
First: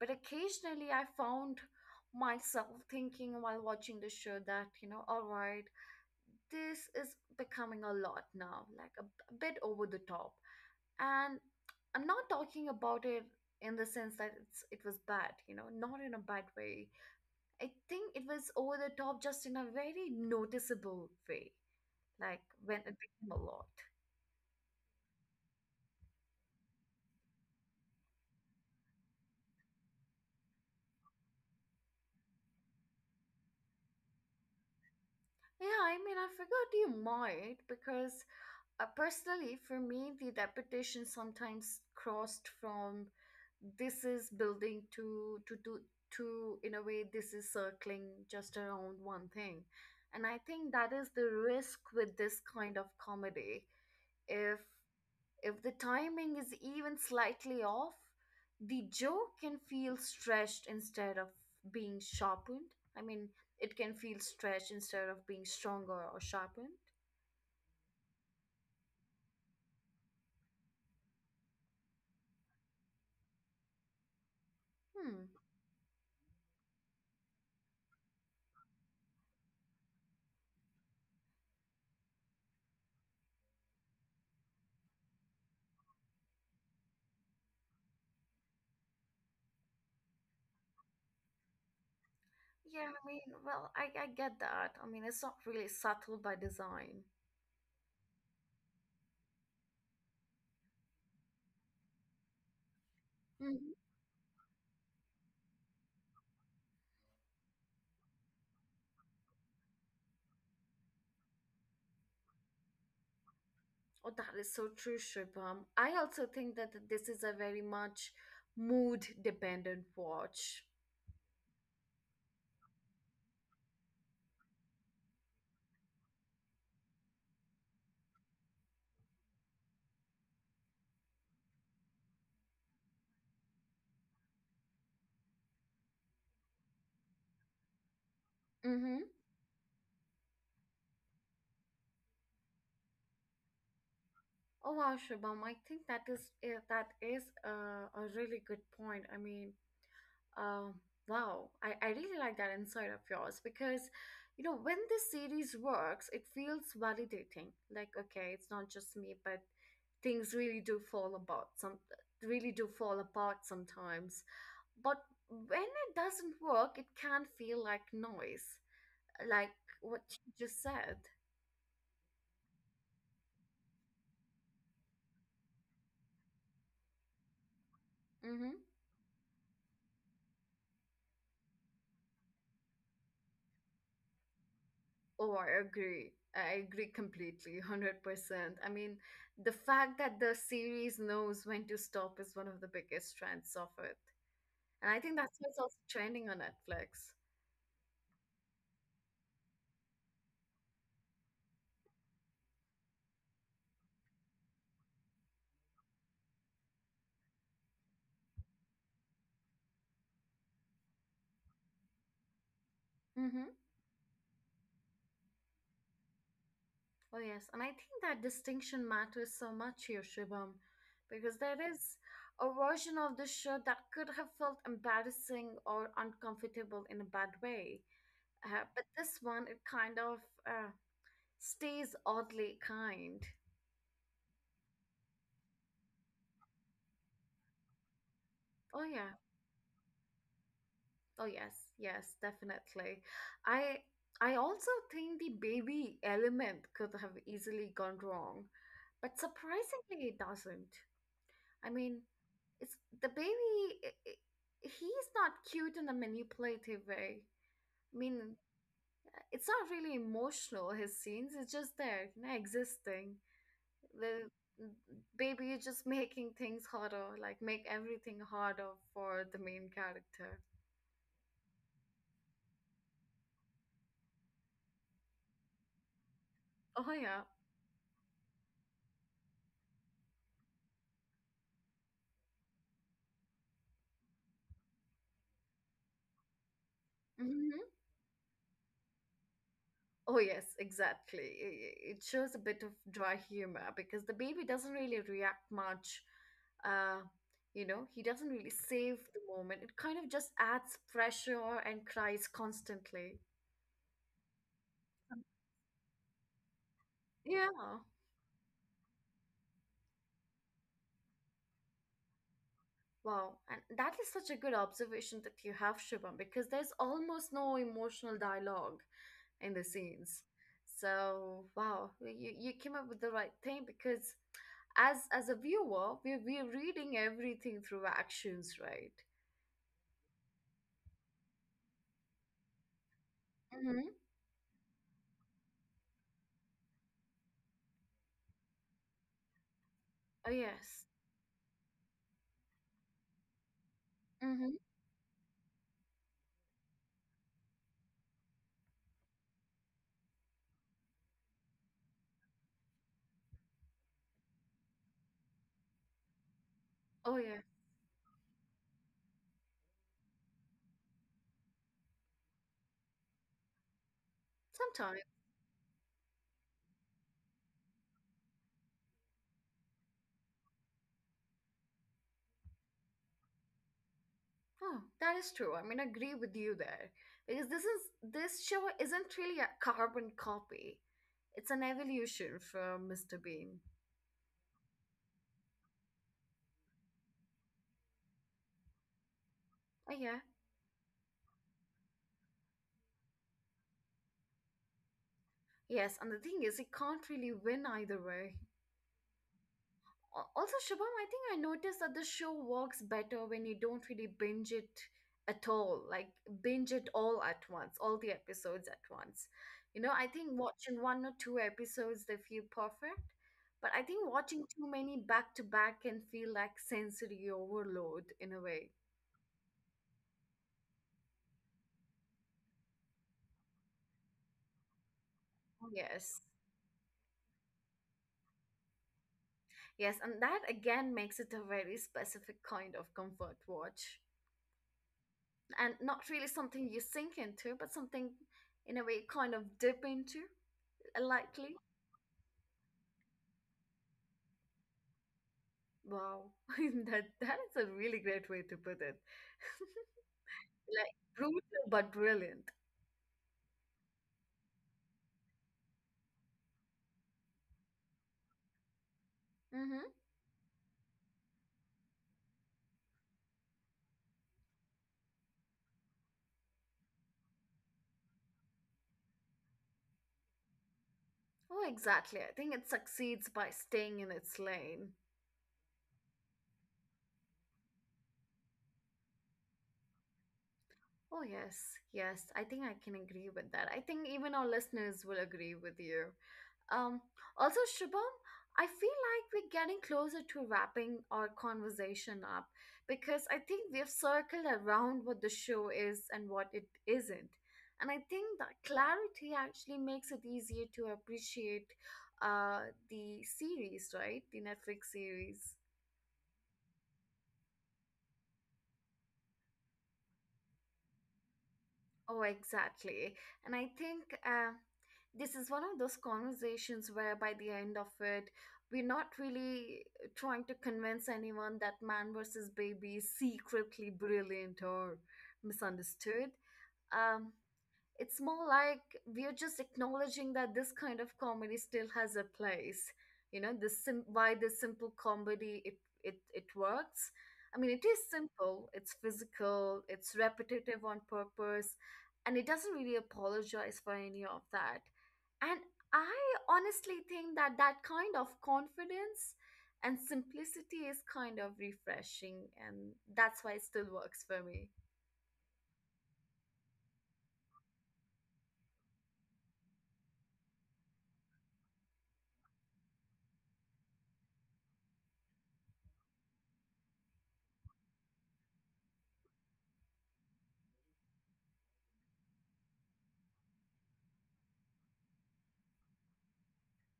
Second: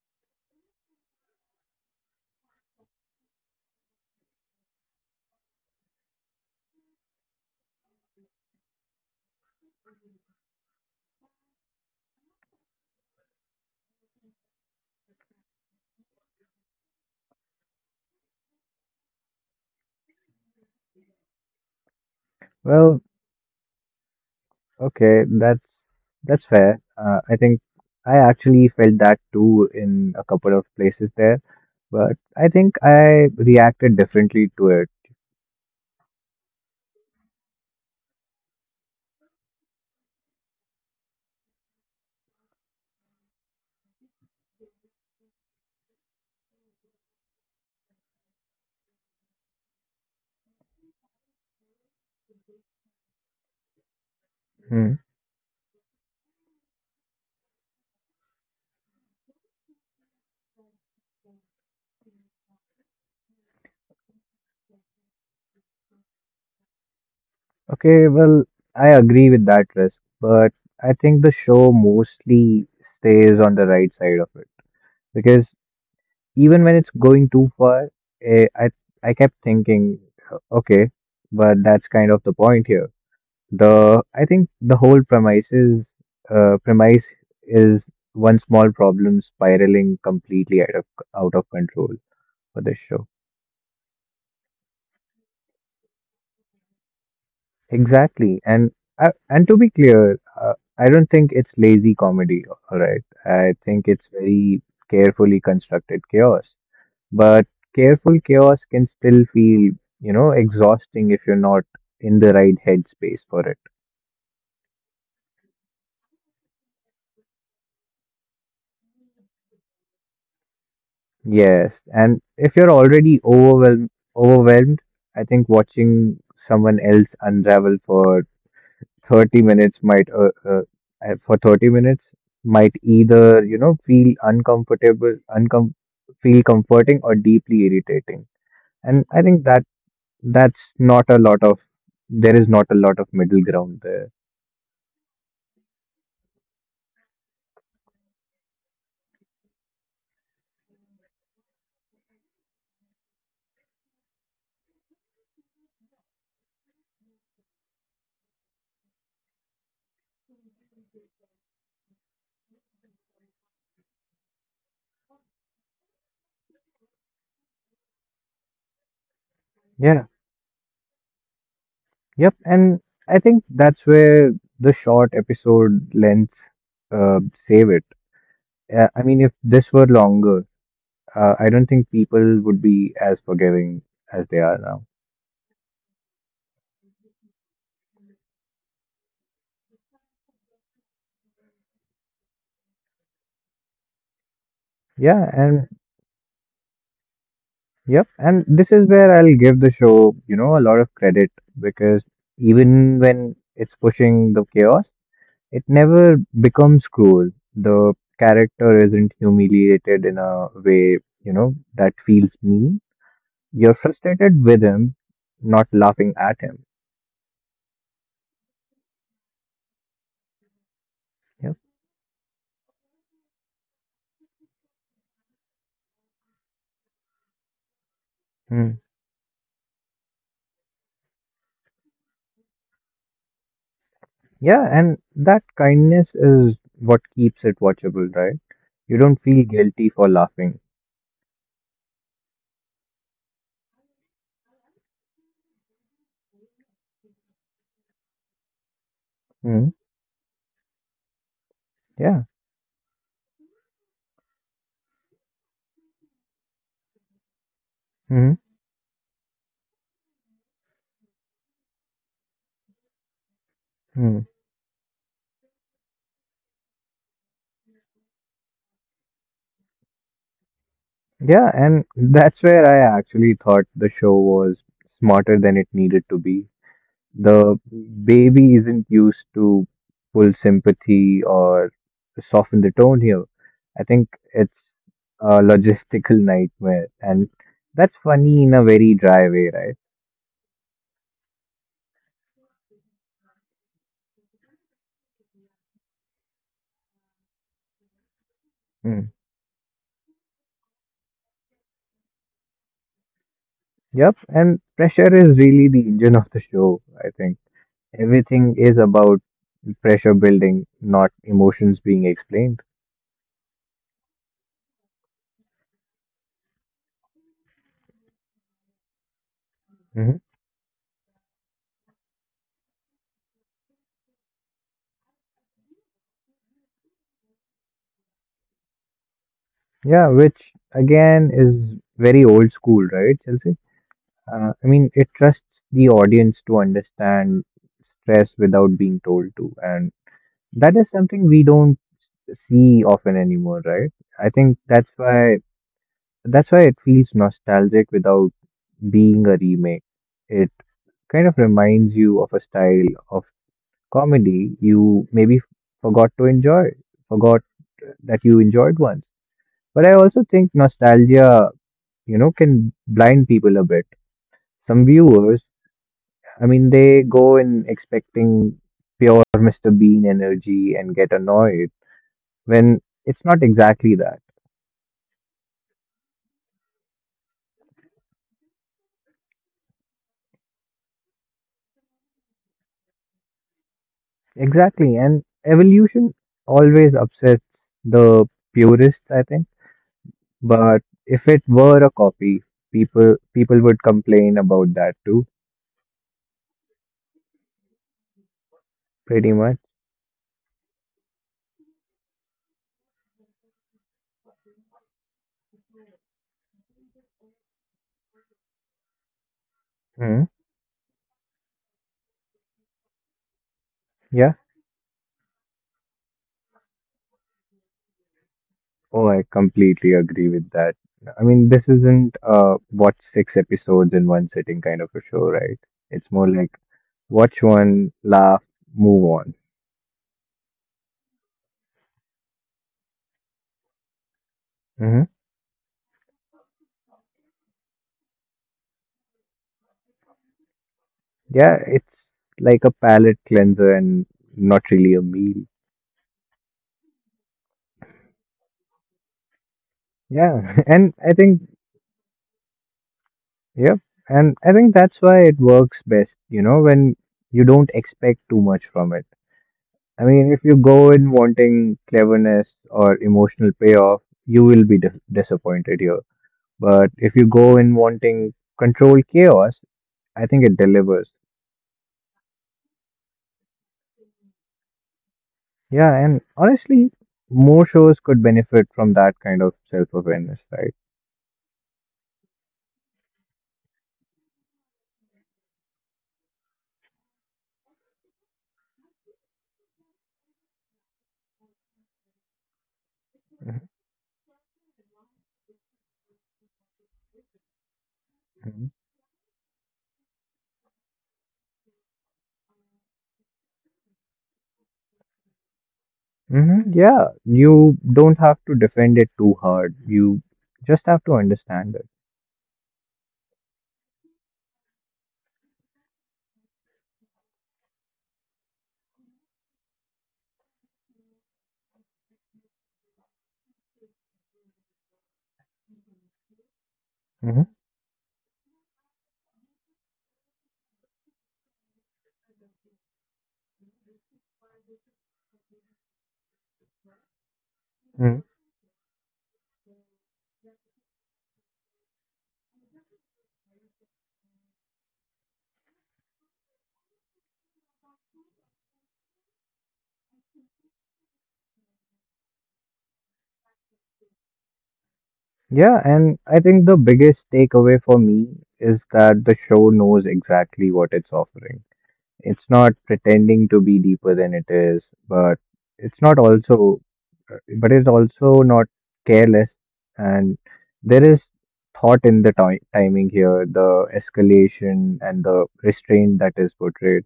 Speaker 1: but occasionally I found myself thinking while watching the show that, you know, all right, this is becoming a lot now, like a bit over the top. And I'm not talking about it in the sense that it's, it was bad, you know, not in a bad way. I think it was over the top just in a very noticeable way, like when it
Speaker 2: Well,
Speaker 1: became a lot.
Speaker 2: Okay, that's fair. I think I actually felt that too in a couple of places there, but I think I reacted differently to it.
Speaker 1: Yeah, I mean, I forgot you might because personally, for me, the reputation sometimes crossed from this is building to in a way this is circling just around one thing, and I think that is the risk with this kind of comedy. If
Speaker 2: Hmm.
Speaker 1: If the timing is even slightly off, the joke can feel stretched instead of being sharpened. I mean, it can feel stretched instead of being stronger or sharpened.
Speaker 2: Okay, well, I agree with that risk, but I think the show mostly stays on the right side of it
Speaker 1: Hmm.
Speaker 2: because even when it's going too far, eh, I I kept thinking, okay, but that's kind of the point here. The I think the whole premise is one small problem spiraling completely out of control for this
Speaker 1: Yeah,
Speaker 2: show.
Speaker 1: I mean, well, I get that. I mean, it's not really subtle by design.
Speaker 2: Exactly, and to be clear, I don't think it's lazy comedy. All right, I
Speaker 1: Hmm.
Speaker 2: think it's very carefully constructed chaos. But careful chaos can still feel you know exhausting if you're not in the right headspace for it.
Speaker 1: Oh, that is so true, Shubham. I also think that this is a very much mood dependent watch.
Speaker 2: Yes, and if you're already overwhelmed, overwhelmed, I think watching someone else unravel for 30 minutes might, for 30 minutes might either, feel uncomfortable, uncom feel comforting or deeply irritating. And
Speaker 1: Mm-hmm.
Speaker 2: I think that that's not a lot of, there is not a lot of middle ground there.
Speaker 1: Oh wow, Shubham, I think that is a really good point. I mean, um, wow, I really like that insight of yours because, you know, when this series works, it feels validating. Like, okay, it's not just me, but things really do fall apart. Some really do fall apart sometimes, but when it doesn't work, it can feel like noise, like
Speaker 2: Yeah.
Speaker 1: what you just said.
Speaker 2: Yep. And I think that's where the short episode lengths uh, save it.
Speaker 1: Mm-hmm.
Speaker 2: I mean, if this were longer, I don't think people would be as forgiving as they are now.
Speaker 1: Oh, I agree. I agree completely, 100%. I mean, the fact that the series knows when to stop is one of the biggest strengths of it. And I think
Speaker 2: Yeah,
Speaker 1: that's
Speaker 2: and
Speaker 1: what's also trending on Netflix.
Speaker 2: yep, and this is where I'll give the show, you know, a lot of credit because even when it's pushing the chaos, it never becomes cruel. The character isn't humiliated in a way, you know, that feels mean.
Speaker 1: Mm-hmm.
Speaker 2: You're frustrated with him, not laughing at him.
Speaker 1: Oh, yes. And I think that distinction matters so much here, Shibam, because
Speaker 2: Yep.
Speaker 1: there is a version of the show that could have felt embarrassing or uncomfortable in a bad way.
Speaker 2: Hmm.
Speaker 1: But this one, it kind of uh, stays oddly kind.
Speaker 2: Yeah, and that kindness is what keeps it watchable, right?
Speaker 1: Oh,
Speaker 2: You
Speaker 1: yeah.
Speaker 2: don't feel guilty for laughing.
Speaker 1: Oh yes, yes, definitely. I I also think the baby element could have easily gone wrong, but
Speaker 2: Hmm
Speaker 1: surprisingly it doesn't. I mean,
Speaker 2: Yeah.
Speaker 1: it's the baby he's not cute in a manipulative way. I
Speaker 2: hmm
Speaker 1: mean, it's not really emotional his scenes, it's just there, you know, existing.
Speaker 2: hmm.
Speaker 1: The baby is just [LAUGHS] making things harder, like make everything harder for the main character.
Speaker 2: Yeah, and [LAUGHS] that's where I actually thought the show was smarter than it needed to be.
Speaker 1: Oh yeah.
Speaker 2: The baby isn't used to full sympathy or soften the tone here. I think it's a [LAUGHS] logistical nightmare, and that's funny in a very dry way, right?
Speaker 1: Oh, yes, exactly. It shows a bit of dry humor because the baby doesn't really react much. Uh, you know, he doesn't really save
Speaker 2: Hmm.
Speaker 1: the moment. It kind of just adds pressure and cries constantly.
Speaker 2: Yep, and pressure is really the engine of the show, I think.
Speaker 1: Yeah.
Speaker 2: Everything is about pressure building, not emotions being explained.
Speaker 1: Wow. And that is such a good observation that you have, Shubham, because there's almost no emotional dialogue in the
Speaker 2: Hmm.
Speaker 1: scenes. So, wow, you came up with the right thing because as a viewer, we're reading everything through actions, right?
Speaker 2: Yeah, which again is very old school, right, Chelsea?
Speaker 1: Mm-hmm.
Speaker 2: I mean, it trusts the audience to understand stress without being told to, and
Speaker 1: Oh,
Speaker 2: that is
Speaker 1: yes.
Speaker 2: something we don't see often anymore, right? I think
Speaker 1: Mm-hmm.
Speaker 2: that's why it feels nostalgic without being a remake. It kind of reminds you of a style of comedy you maybe forgot to enjoy,
Speaker 1: Oh,
Speaker 2: forgot
Speaker 1: yeah.
Speaker 2: that you enjoyed once. But I also think nostalgia, you know, can blind people a bit. Some
Speaker 1: Sometime.
Speaker 2: viewers, I mean, they go in expecting pure Mr. Bean energy and get annoyed when it's not exactly that.
Speaker 1: Oh, that is true. I mean, I agree with you there because this show isn't really a carbon copy. It's an evolution from Mr. Bean.
Speaker 2: Exactly. And evolution always upsets the purists, I think.
Speaker 1: Oh, yeah.
Speaker 2: But if it were a copy, people would complain about that too,
Speaker 1: Yes, and the thing is, he can't really win either way.
Speaker 2: pretty much.
Speaker 1: Also, Shubham, I think I noticed that the show works better when you don't really binge it at all, like binge it all at once, all the episodes at once. You know, I
Speaker 2: Hmm.
Speaker 1: think watching one or two episodes, they feel perfect. But I think
Speaker 2: Yeah.
Speaker 1: watching too many back to back can feel like sensory overload in a way.
Speaker 2: Oh, I completely agree with that. I mean, this isn't watch six episodes in one sitting kind of a show, right? It's more
Speaker 1: Yes.
Speaker 2: like watch one, laugh, move on.
Speaker 1: Yes, and that again makes it a very specific kind of comfort watch.
Speaker 2: Hmm.
Speaker 1: And not really something you sink into, but something in a way kind of dip into.
Speaker 2: Yeah,
Speaker 1: Likely.
Speaker 2: it's like a palate cleanser and not really a meal.
Speaker 1: Wow. [LAUGHS] That is a really great way to put it. [LAUGHS]
Speaker 2: Yeah, [LAUGHS] and
Speaker 1: Like
Speaker 2: I think,
Speaker 1: brutal but brilliant.
Speaker 2: yep, and I think that's why it works best, you know, when you don't expect too much from it.
Speaker 1: Mm-hmm.
Speaker 2: I mean, if you go in wanting cleverness or emotional payoff, you will be disappointed here. But if you go in wanting controlled chaos, I think it delivers.
Speaker 1: Oh, exactly. I think it succeeds by staying in its lane.
Speaker 2: Yeah, and honestly, more shows could benefit from that kind of self-awareness, right?
Speaker 1: Oh, yes, yes. I think I can agree with that. I think even our listeners will agree with you. Um, also, Shubham, I feel like we're getting closer to wrapping our conversation up because I think we've circled around what the show is and what it isn't. And I think that
Speaker 2: Hmm.
Speaker 1: clarity actually makes it easier to appreciate the series, right? The Netflix series.
Speaker 2: Hmm. Yeah, you don't have to defend it too hard. You just have to understand it.
Speaker 1: Oh, exactly. And I think this is one of those conversations where by the end of it, we're not really trying to convince anyone that man versus baby is secretly brilliant or misunderstood. Um,
Speaker 2: Hmm.
Speaker 1: it's more like we're just acknowledging that this kind of comedy still has a place, you know, why the simple comedy it works. I mean, it is simple, it's physical, it's repetitive on purpose, and it doesn't really apologize for any of that. And I honestly think that that kind of confidence and simplicity is kind of refreshing, and that's why it still works for me.
Speaker 2: Yeah, and I think the biggest takeaway for me is that the show knows exactly what it's offering. It's not pretending to be deeper than it is, but it's not also, but it's also not careless. And there is thought in the ti timing here, the escalation and the restraint that is portrayed.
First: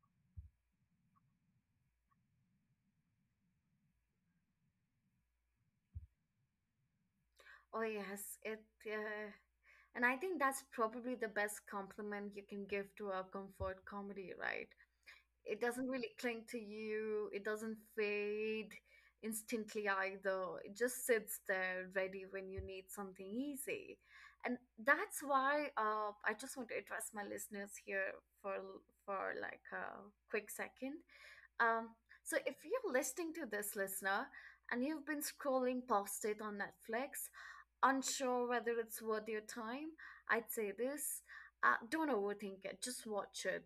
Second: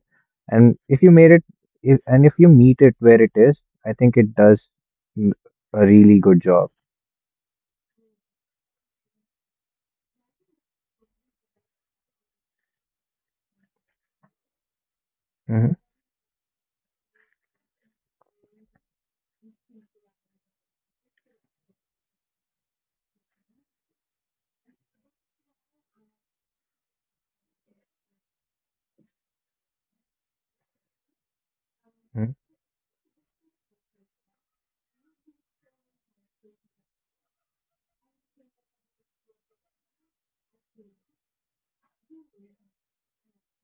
Speaker 2: And if you made it, if, and if you meet it where it is, I think it does mm, a really good job.
Speaker 1: Oh yes, it. And I think that's probably the best compliment you can give to a comfort comedy, right? It
Speaker 2: Hmm.
Speaker 1: doesn't really cling to you, it doesn't fade instantly either. It just sits there ready when you need something easy. And that's why I just want to address my listeners here for for like a quick second. Um, so if you're listening to this, listener, and you've been scrolling past it on Netflix, unsure whether it's worth your time, I'd say this. Don't overthink it, just watch it.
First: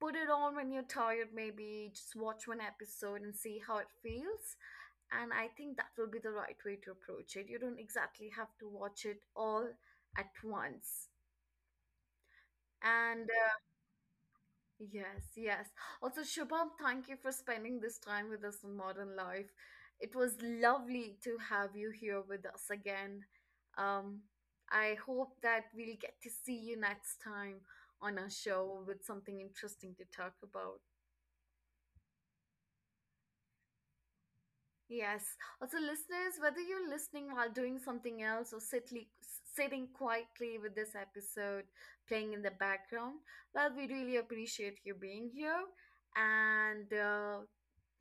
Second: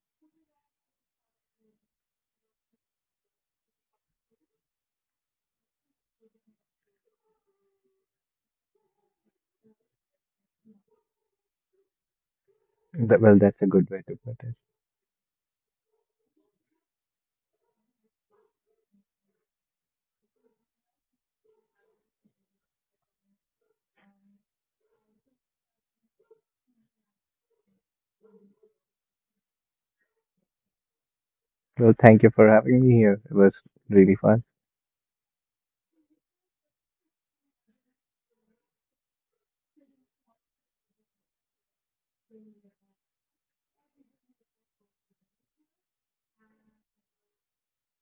Speaker 1: Put it on when you're tired, maybe just watch one episode and see how it feels. And I think that will be the right way to approach it. You don't exactly have to watch it all at once.
Speaker 2: That,
Speaker 1: And
Speaker 2: well, that's a good way to put it.
Speaker 1: yes, yes. Also, Shubham, thank you for spending this time with us on Modern Life. It was lovely to have you here with us again. Um, I hope that we'll get to see you next time on our show with something interesting to talk about.
Speaker 2: Well, thank you for having me here. It was really fun.
Speaker 1: Yes. Also, listeners, whether you're listening while doing something else or sitting quietly with this episode playing in the background, well, we really appreciate you being here. And uh,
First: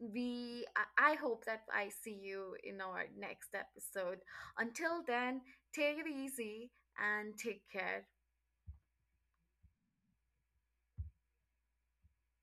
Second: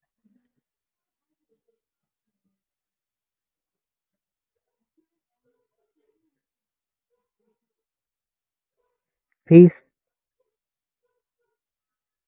Speaker 1: we, I hope that I see you in our next episode. Until then, take it easy and take care.
Speaker 2: Peace.